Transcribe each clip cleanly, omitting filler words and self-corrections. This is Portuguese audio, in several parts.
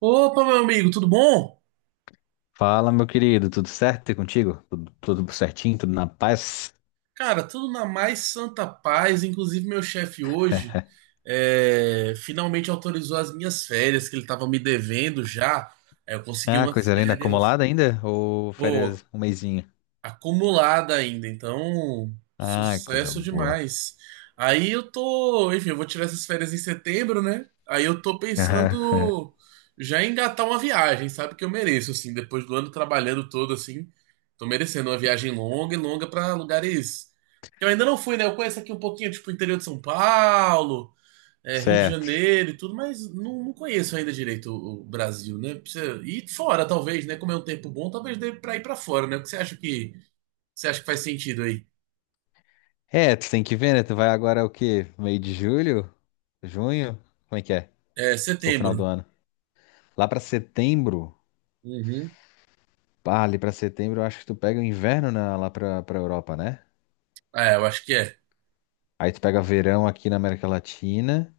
Opa, meu amigo, tudo bom? Fala, meu querido, tudo certo e contigo? Tudo certinho, tudo na paz? Cara, tudo na mais santa paz. Inclusive, meu chefe hoje finalmente autorizou as minhas férias, que ele estava me devendo já. Aí eu consegui Ah, umas coisa linda, férias. acumulada ainda? Ou Pô, férias um mesinho? acumulada ainda, então Ah, coisa sucesso boa. demais. Aí eu tô, enfim, eu vou tirar essas férias em setembro, né? Aí eu tô Aham. pensando já em engatar uma viagem, sabe que eu mereço assim, depois do ano trabalhando todo assim, tô merecendo uma viagem longa e longa pra lugares que eu ainda não fui, né? Eu conheço aqui um pouquinho, tipo, o interior de São Paulo, Rio de Certo. Janeiro e tudo, mas não conheço ainda direito o Brasil, né? Precisa ir fora, talvez, né? Como é um tempo bom, talvez dê pra ir pra fora, né? O que você acha que faz sentido aí? É, tu tem que ver, né? Tu vai agora o quê? Meio de julho? Junho? Como é que é? É Ou final do setembro. ano? Lá pra setembro? Uhum. Ah, ali pra setembro eu acho que tu pega o inverno na- lá pra Europa, né? É, eu acho que é. Aí tu pega verão aqui na América Latina.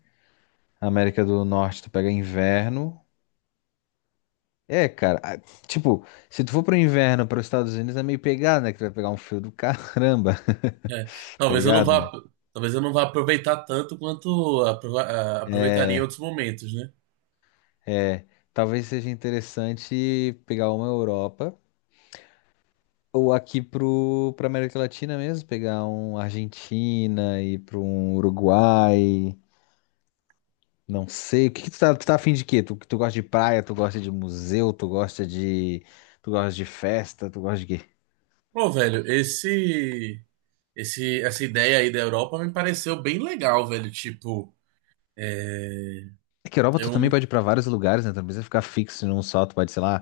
América do Norte tu pega inverno. É, cara, a- tipo, se tu for pro inverno, para os Estados Unidos é meio pegado, né? Que tu vai pegar um frio do caramba, É. tá Talvez eu não ligado, vá, né? talvez eu não vá aproveitar tanto quanto aproveitaria em É, outros momentos, né? é, talvez seja interessante pegar uma Europa ou aqui pra América Latina mesmo, pegar um Argentina e para um Uruguai, não sei. O que que tu tá afim de quê? Tu gosta de praia, tu gosta de museu, tu gosta de festa, tu gosta de quê? Pô, velho, essa ideia aí da Europa me pareceu bem legal, velho. Tipo, é, É que Europa tu eu também não. pode ir pra vários lugares, né? Tu não precisa ficar fixo num só. Tu pode, sei lá,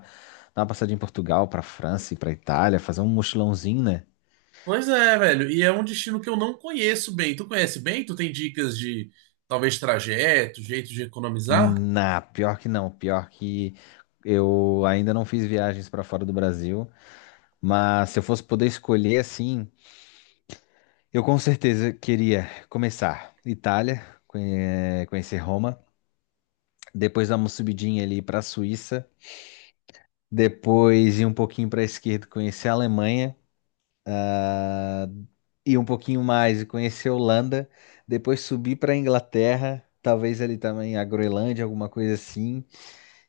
dar uma passadinha em Portugal, pra França e pra Itália, fazer um mochilãozinho, né? Pois é, velho. E é um destino que eu não conheço bem. Tu conhece bem? Tu tem dicas de talvez trajeto, jeito de economizar? Na, pior que não. Pior que eu ainda não fiz viagens pra fora do Brasil. Mas se eu fosse poder escolher assim, eu com certeza queria começar Itália, conhe- conhecer Roma, depois dar uma subidinha ali pra Suíça, depois ir um pouquinho pra esquerda, conhecer a Alemanha. Ir um pouquinho mais e conhecer a Holanda, depois subir para a Inglaterra, talvez ali também a Groenlândia, alguma coisa assim,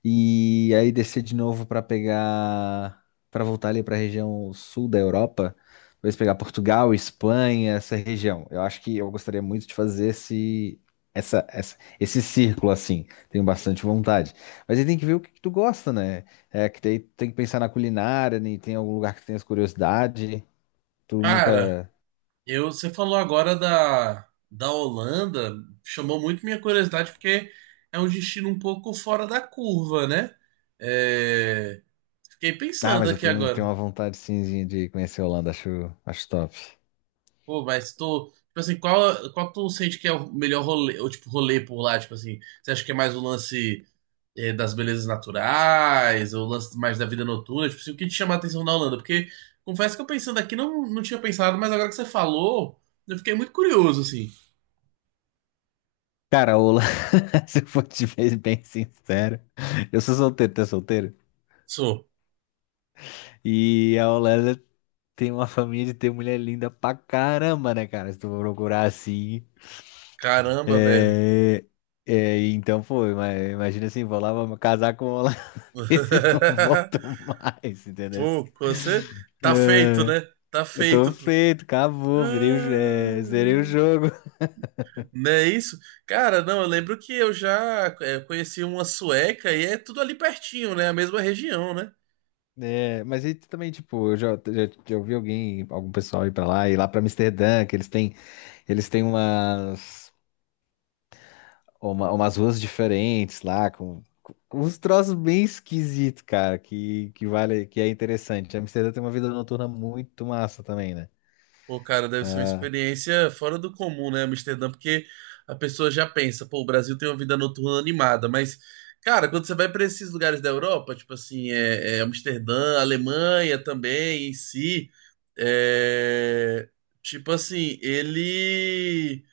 e aí descer de novo para pegar, para voltar ali para a região sul da Europa, talvez pegar Portugal, Espanha, essa região. Eu acho que eu gostaria muito de fazer esse esse círculo assim, tenho bastante vontade. Mas aí tem que ver o que, que tu gosta, né? É que daí tem que pensar na culinária, né? Tem algum lugar que tu tenhas curiosidade. Tu Cara. nunca... Eu, você falou agora da Holanda, chamou muito minha curiosidade porque é um destino um pouco fora da curva, né? É, fiquei Ah, pensando mas eu aqui tenho agora. uma vontade simzinha de conhecer a Holanda, acho, acho top. Pô, mas tô, tipo assim, qual tu sente que é o melhor rolê, ou tipo rolê por lá, tipo assim, você acha que é mais o lance das belezas naturais, ou o lance mais da vida noturna, tipo assim, o que te chama a atenção na Holanda? Porque confesso que eu pensando aqui não tinha pensado, mas agora que você falou, eu fiquei muito curioso assim. Cara, a Holanda, se eu for te ver bem sincero, eu sou solteiro, tu é solteiro? Sou. E a Holanda tem uma família de ter mulher linda pra caramba, né, cara? Se tu for procurar assim. Caramba, velho. É, então, pô, ima- imagina assim, vou lá, vou casar com um holandês e não volto mais, entendeu? Pô, você tá feito, É, né? Tá eu tô feito, pô. feito, acabou, virei, o- é, zerei o Ah, jogo. não é isso? Cara, não, eu lembro que eu já conheci uma sueca e é tudo ali pertinho, né? A mesma região, né? É, mas aí também, tipo, eu já ouvi alguém, algum pessoal ir pra lá, ir lá pra Amsterdã, que eles têm umas, uma- umas ruas diferentes lá, com, com uns troços bem esquisitos, cara, que vale, que é interessante. Amsterdã tem uma vida noturna muito massa também, né? Pô, cara, deve ser uma Ah, experiência fora do comum, né, Amsterdã? Porque a pessoa já pensa, pô, o Brasil tem uma vida noturna animada, mas, cara, quando você vai para esses lugares da Europa, tipo assim, é Amsterdã, Alemanha também, em si, é, tipo assim, ele,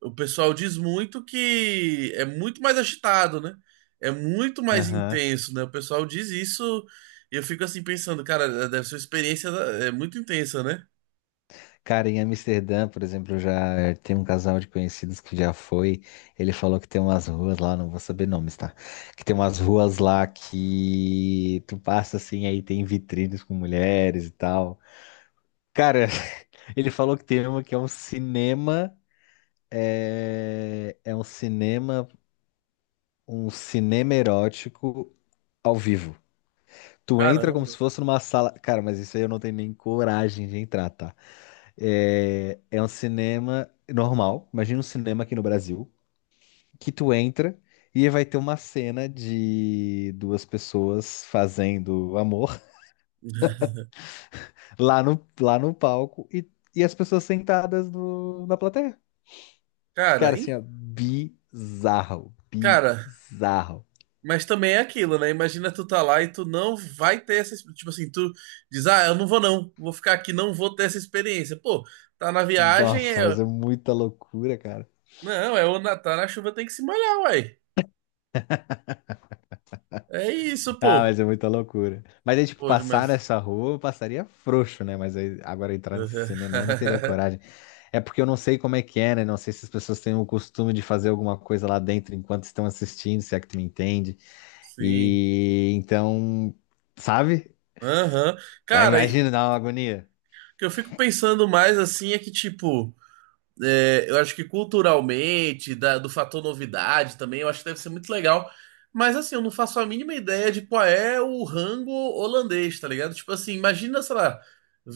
o pessoal diz muito que é muito mais agitado, né? É muito mais aham. intenso, né? O pessoal diz isso e eu fico assim pensando, cara, deve ser uma experiência muito intensa, né? Cara, em Amsterdã, por exemplo, eu já tem um casal de conhecidos que já foi. Ele falou que tem umas ruas lá, não vou saber nomes, tá? Que tem umas ruas lá que tu passa assim, aí tem vitrines com mulheres e tal. Cara, ele falou que tem uma que é um cinema, é um cinema erótico ao vivo. Tu entra como Caramba. se fosse numa sala. Cara, mas isso aí eu não tenho nem coragem de entrar, tá? É, é um cinema normal. Imagina um cinema aqui no Brasil, que tu entra e vai ter uma cena de duas pessoas fazendo amor lá no palco e as pessoas sentadas no- na plateia. Cara, Cara, assim, hein? ó, bizarro, Cara, bizarro. mas também é aquilo, né? Imagina tu tá lá e tu não vai ter essa, tipo assim, tu diz: "Ah, eu não vou não, vou ficar aqui, não vou ter essa experiência". Pô, tá na viagem, Nossa, mas é muita loucura, cara. não, é o Natal, na chuva tem que se molhar, uai. É isso, Ah, pô. mas é muita loucura. Mas aí, tipo, Pô, mas passar nessa rua, eu passaria frouxo, né? Mas aí, agora entrar nesse cinema, aí eu não teria coragem. É porque eu não sei como é que é, né? Não sei se as pessoas têm o costume de fazer alguma coisa lá dentro enquanto estão assistindo, se é que tu me entende. Sim. E então, sabe? Aham. Aí Cara, imagina, dá uma agonia. o que eu fico pensando mais assim é que tipo é, eu acho que culturalmente, do fator novidade também, eu acho que deve ser muito legal. Mas assim, eu não faço a mínima ideia de qual é o rango holandês, tá ligado? Tipo assim, imagina, sei lá,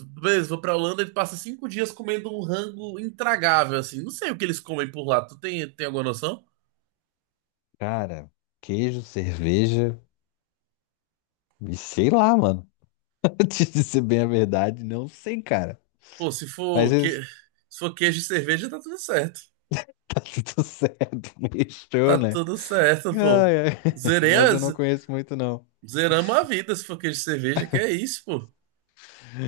beleza, vou pra Holanda e passa 5 dias comendo um rango intragável, assim. Não sei o que eles comem por lá. Tu tem, tem alguma noção? Cara, queijo, cerveja e sei lá, mano. Antes de ser bem a verdade, não sei, cara. Pô, se Mas for, que... isso... se for queijo e cerveja, tá tudo certo. Tá tudo certo, Tá mexeu, né? tudo certo, pô. Ai, ai. Zerei Mas eu as... não conheço muito, não. Zeramos a vida se for queijo e cerveja, que é isso, pô.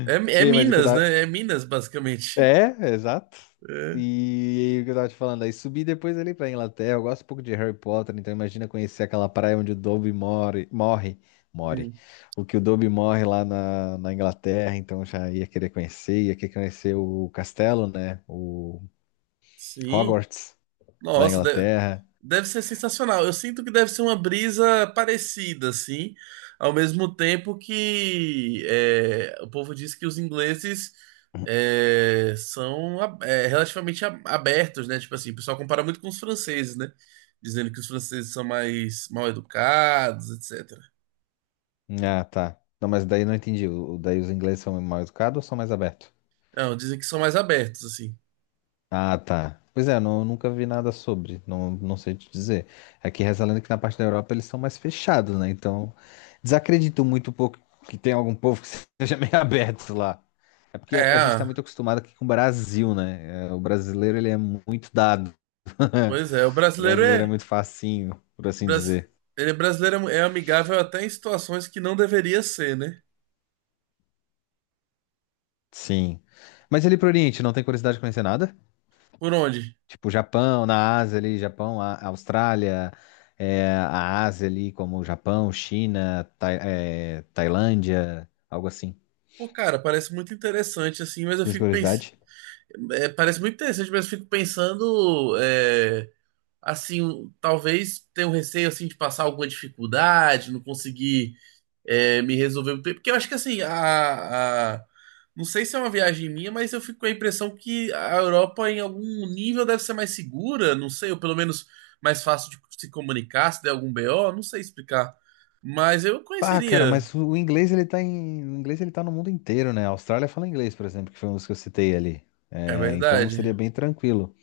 É, é E, mas o que eu Minas, tava... né? É Minas, basicamente. É, exato. É. E o que eu tava te falando, aí subi depois ali pra Inglaterra. Eu gosto um pouco de Harry Potter, então imagina conhecer aquela praia onde o Dobby morre. Hum. O que o Dobby morre lá na, na Inglaterra, então já ia querer conhecer o castelo, né? O Sim. Hogwarts da Nossa, deve, Inglaterra. deve ser sensacional. Eu sinto que deve ser uma brisa parecida, assim, ao mesmo tempo que o povo diz que os ingleses são relativamente abertos, né? Tipo assim, o pessoal compara muito com os franceses, né? Dizendo que os franceses são mais mal educados, etc. Ah, tá. Não, mas daí eu não entendi. O- Daí os ingleses são mais educados ou são mais abertos? Não, dizem que são mais abertos, assim. Ah, tá. Pois é, não, nunca vi nada sobre, não, não sei te dizer. Aqui reza a lenda que na parte da Europa eles são mais fechados, né? Então, desacredito muito um pouco que tem algum povo que seja meio aberto lá. É porque É, a gente tá muito ah, acostumado aqui com o Brasil, né? É, o brasileiro, ele é muito dado. pois é, o O brasileiro brasileiro é é. muito facinho, por assim Bras... dizer. Ele é brasileiro é amigável até em situações que não deveria ser, né? Sim. Mas ele pro Oriente, não tem curiosidade de conhecer nada? Por onde? Tipo, Japão, na Ásia ali, Japão, a- Austrália, é, a Ásia ali, como Japão, China, Tai- é, Tailândia, algo assim. Pô, cara, parece muito interessante, assim, mas eu Tem fico pensando. curiosidade? Parece muito interessante, mas eu fico pensando, assim, talvez tenha um receio, assim, de passar alguma dificuldade, não conseguir me resolveu muito bem. Porque eu acho que assim, não sei se é uma viagem minha, mas eu fico com a impressão que a Europa, em algum nível, deve ser mais segura, não sei, ou pelo menos mais fácil de se comunicar, se der algum BO, não sei explicar. Mas eu Pá, cara, conheceria. mas o inglês ele tá em, o inglês ele tá no mundo inteiro, né? A Austrália fala inglês, por exemplo, que foi um dos que eu citei ali. É É, então verdade. seria bem tranquilo.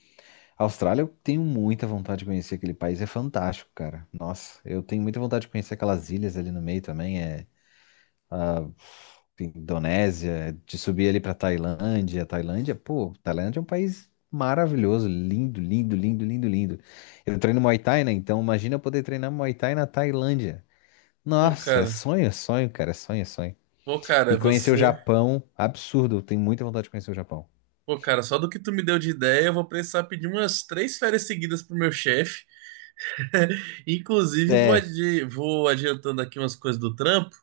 A Austrália, eu tenho muita vontade de conhecer aquele país, é fantástico, cara. Nossa, eu tenho muita vontade de conhecer aquelas ilhas ali no meio também. É, Indonésia, de subir ali pra Tailândia. Tailândia, pô, Tailândia é um país maravilhoso, lindo, lindo, lindo, lindo, lindo. Eu treino Muay Thai, né? Então imagina eu poder treinar Muay Thai na Tailândia. Pô, Nossa, cara, é sonho, cara, é sonho, é sonho. pô, E cara, conhecer o você. Japão, absurdo, eu tenho muita vontade de conhecer o Japão. Pô, cara, só do que tu me deu de ideia, eu vou precisar pedir umas 3 férias seguidas pro meu chefe. Inclusive, É, vou adiantando aqui umas coisas do trampo.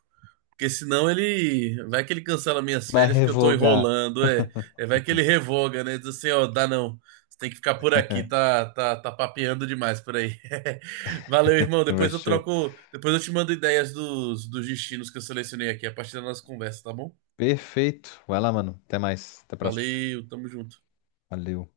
Porque senão ele. Vai que ele cancela minhas vai férias porque eu tô revogar. enrolando, é. É, vai que ele revoga, né? Diz assim, ó, dá não. Você tem que ficar por aqui, tá, tá, tá papeando demais por aí. Valeu, irmão. Vai Depois eu show. troco. Depois eu te mando ideias dos destinos que eu selecionei aqui a partir da nossa conversa, tá bom? Perfeito. Vai lá, mano. Até mais. Até a próxima. Valeu, tamo junto. Valeu.